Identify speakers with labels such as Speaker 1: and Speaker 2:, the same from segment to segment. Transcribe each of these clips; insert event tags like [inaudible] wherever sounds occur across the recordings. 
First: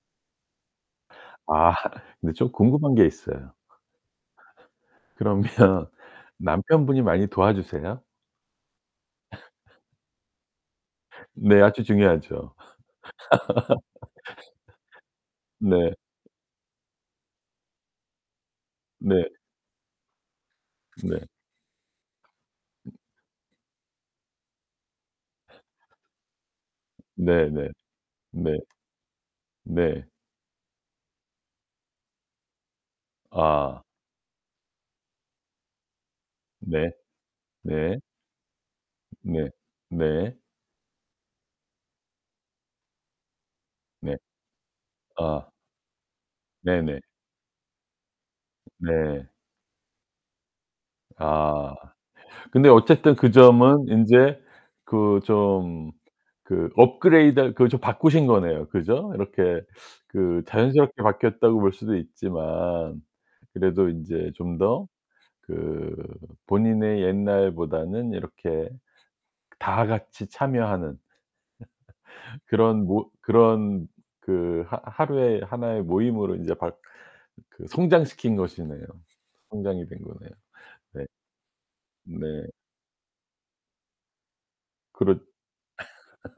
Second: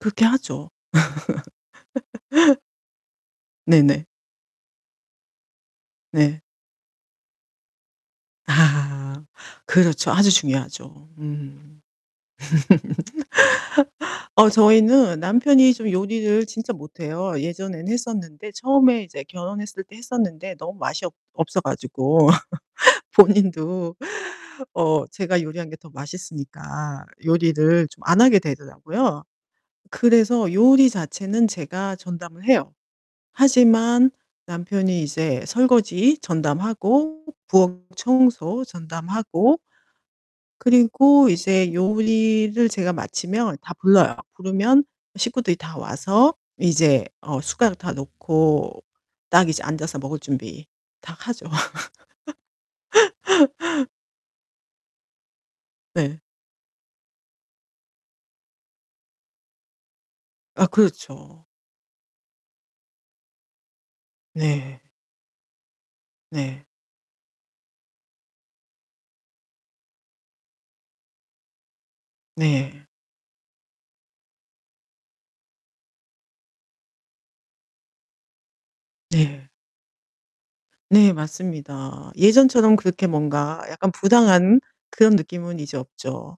Speaker 1: 그렇게 하죠.
Speaker 2: 아 [laughs] 근데 좀
Speaker 1: [laughs]
Speaker 2: 궁금한 게 있어요.
Speaker 1: 네네.
Speaker 2: 그러면
Speaker 1: 네.
Speaker 2: 남편분이 많이 도와주세요?
Speaker 1: 아
Speaker 2: [laughs]
Speaker 1: 그렇죠 아주 중요하죠.
Speaker 2: 네
Speaker 1: 음.
Speaker 2: 아주 중요하죠.
Speaker 1: [laughs] 어
Speaker 2: [laughs]
Speaker 1: 저희는 남편이 좀
Speaker 2: 네.
Speaker 1: 요리를 진짜 못해요. 예전에는 했었는데 처음에 이제
Speaker 2: 네.
Speaker 1: 결혼했을 때 했었는데 너무 맛이 없
Speaker 2: 네.
Speaker 1: 없어 가지고 [laughs] 본인도 어 제가 요리한 게 더 맛있으니까
Speaker 2: 네네.
Speaker 1: 요리를 좀 안 하게
Speaker 2: 네.
Speaker 1: 되더라고요.
Speaker 2: 네.
Speaker 1: 그래서 요리 자체는 제가 전담을 해요.
Speaker 2: 아.
Speaker 1: 하지만 남편이 이제 설거지
Speaker 2: 네.
Speaker 1: 전담하고 부엌
Speaker 2: 네.
Speaker 1: 청소
Speaker 2: 네.
Speaker 1: 전담하고
Speaker 2: 네.
Speaker 1: 그리고 이제 요리를 제가 마치면 다 불러요.
Speaker 2: 네.
Speaker 1: 부르면
Speaker 2: 아.
Speaker 1: 식구들이 다 와서
Speaker 2: 네네.
Speaker 1: 이제 어 숟가락 다 놓고
Speaker 2: 네.
Speaker 1: 딱 이제 앉아서 먹을 준비 다 하죠.
Speaker 2: 아. 근데 어쨌든 그 점은
Speaker 1: [laughs]
Speaker 2: 인제 그 좀
Speaker 1: 네.
Speaker 2: 그 업그레이드 그 좀 바꾸신 거네요 그죠? 이렇게 그
Speaker 1: 아
Speaker 2: 자연스럽게
Speaker 1: 그렇죠.
Speaker 2: 바뀌었다고 볼 수도 있지만 그래도 인제 좀
Speaker 1: 네.
Speaker 2: 더 그
Speaker 1: 네.
Speaker 2: 본인의 옛날보다는 이렇게 다 같이 참여하는 [laughs] 그런
Speaker 1: 네.
Speaker 2: 못 그런 그 하 하루에 하나의 모임으로 인제 바 그 성장시킨 것이네요.
Speaker 1: 네.
Speaker 2: 성장이 된 거네요. 네.
Speaker 1: 네 맞습니다.
Speaker 2: 네.
Speaker 1: 예전처럼 그렇게 뭔가 약간 부당한 그런
Speaker 2: 그렇
Speaker 1: 느낌은 이제 없죠.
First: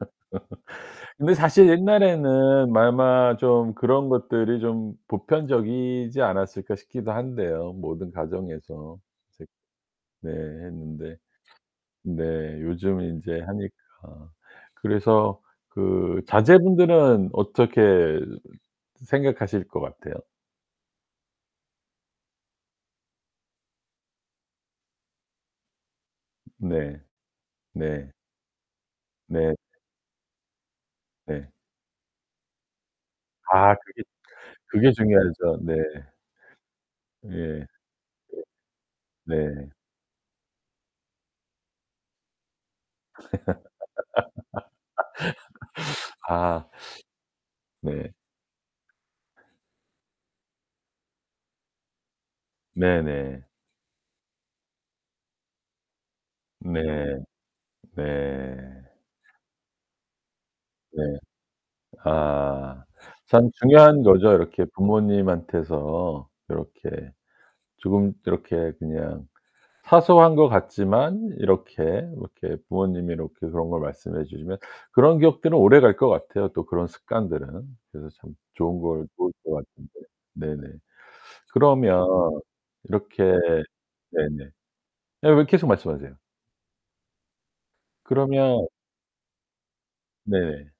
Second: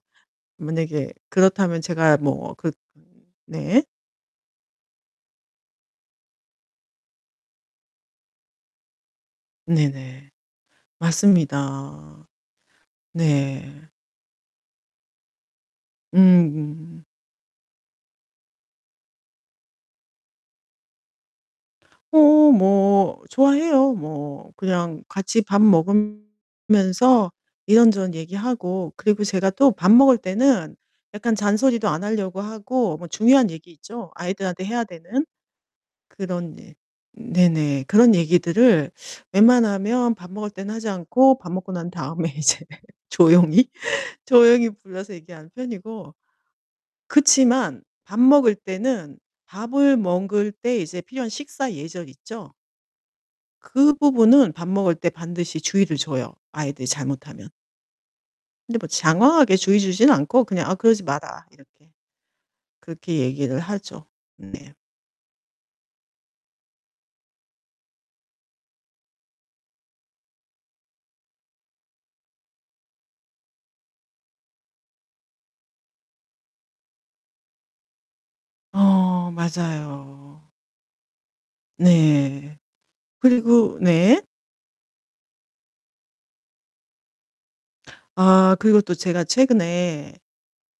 Speaker 1: 만약에
Speaker 2: 근데 사실
Speaker 1: 그렇다면 제가 뭐 그
Speaker 2: 옛날에는 아마 좀
Speaker 1: 네.
Speaker 2: 그런 것들이 좀 보편적이지 않았을까 싶기도 한데요 모든 가정에서. 색 네
Speaker 1: 네네
Speaker 2: 했는데 네
Speaker 1: 맞습니다.
Speaker 2: 요즘 인제
Speaker 1: 네.
Speaker 2: 하니까 그래서 그
Speaker 1: 음음.
Speaker 2: 자제분들은 어떻게 생각하실 것 같아요?
Speaker 1: 어 뭐 좋아해요. 뭐 그냥 같이 밥
Speaker 2: 네.
Speaker 1: 먹으면서
Speaker 2: 네.
Speaker 1: 이런저런 얘기하고 그리고 제가
Speaker 2: 네.
Speaker 1: 또 밥 먹을 때는 약간
Speaker 2: 네.
Speaker 1: 잔소리도 안 하려고 하고 뭐 중요한 얘기
Speaker 2: 아 그게
Speaker 1: 있죠 아이들한테 해야
Speaker 2: 그게
Speaker 1: 되는.
Speaker 2: 중요하죠. 네.
Speaker 1: 그런 일
Speaker 2: 예.
Speaker 1: 네네 그런 얘기들을
Speaker 2: 네. 네.
Speaker 1: 웬만하면 밥 먹을 때는 하지 않고 밥 먹고 난 다음에 이제 조용히, 조용히 불러서 얘기하는 편이고,
Speaker 2: [laughs] 아.
Speaker 1: 그렇지만
Speaker 2: 네.
Speaker 1: 밥 먹을 때는 밥을 먹을 때 이제 필요한 식사 예절 있죠?
Speaker 2: 네네.
Speaker 1: 그 부분은 밥 먹을 때 반드시 주의를 줘요
Speaker 2: 네.
Speaker 1: 아이들이 잘못하면.
Speaker 2: 네.
Speaker 1: 근데 뭐 장황하게 주의 주지는 않고 그냥 "아 그러지
Speaker 2: 네.
Speaker 1: 마라." 이렇게,
Speaker 2: 아.
Speaker 1: 그렇게
Speaker 2: 참
Speaker 1: 얘기를
Speaker 2: 중요한
Speaker 1: 하죠.
Speaker 2: 거죠. 이렇게
Speaker 1: 네.
Speaker 2: 부모님한테서 요렇게 조금 이렇게 그냥 사소한 것 같지만 이렇게 뭐 이렇게 부모님이 이렇게 그런 걸 말씀해 주시면 그런 기억들은 오래갈 것 같아요 또 그런 습관들은. 그래서 참 좋은 걸
Speaker 1: 어
Speaker 2: 좋을 것 같은데.
Speaker 1: 맞아요.
Speaker 2: 네네. 그러면
Speaker 1: 네.
Speaker 2: 이렇게
Speaker 1: 그리고 네.
Speaker 2: 네네. 예예 계속 말씀하세요.
Speaker 1: 아
Speaker 2: 그러면
Speaker 1: 그리고 또 제가 최근에
Speaker 2: 네.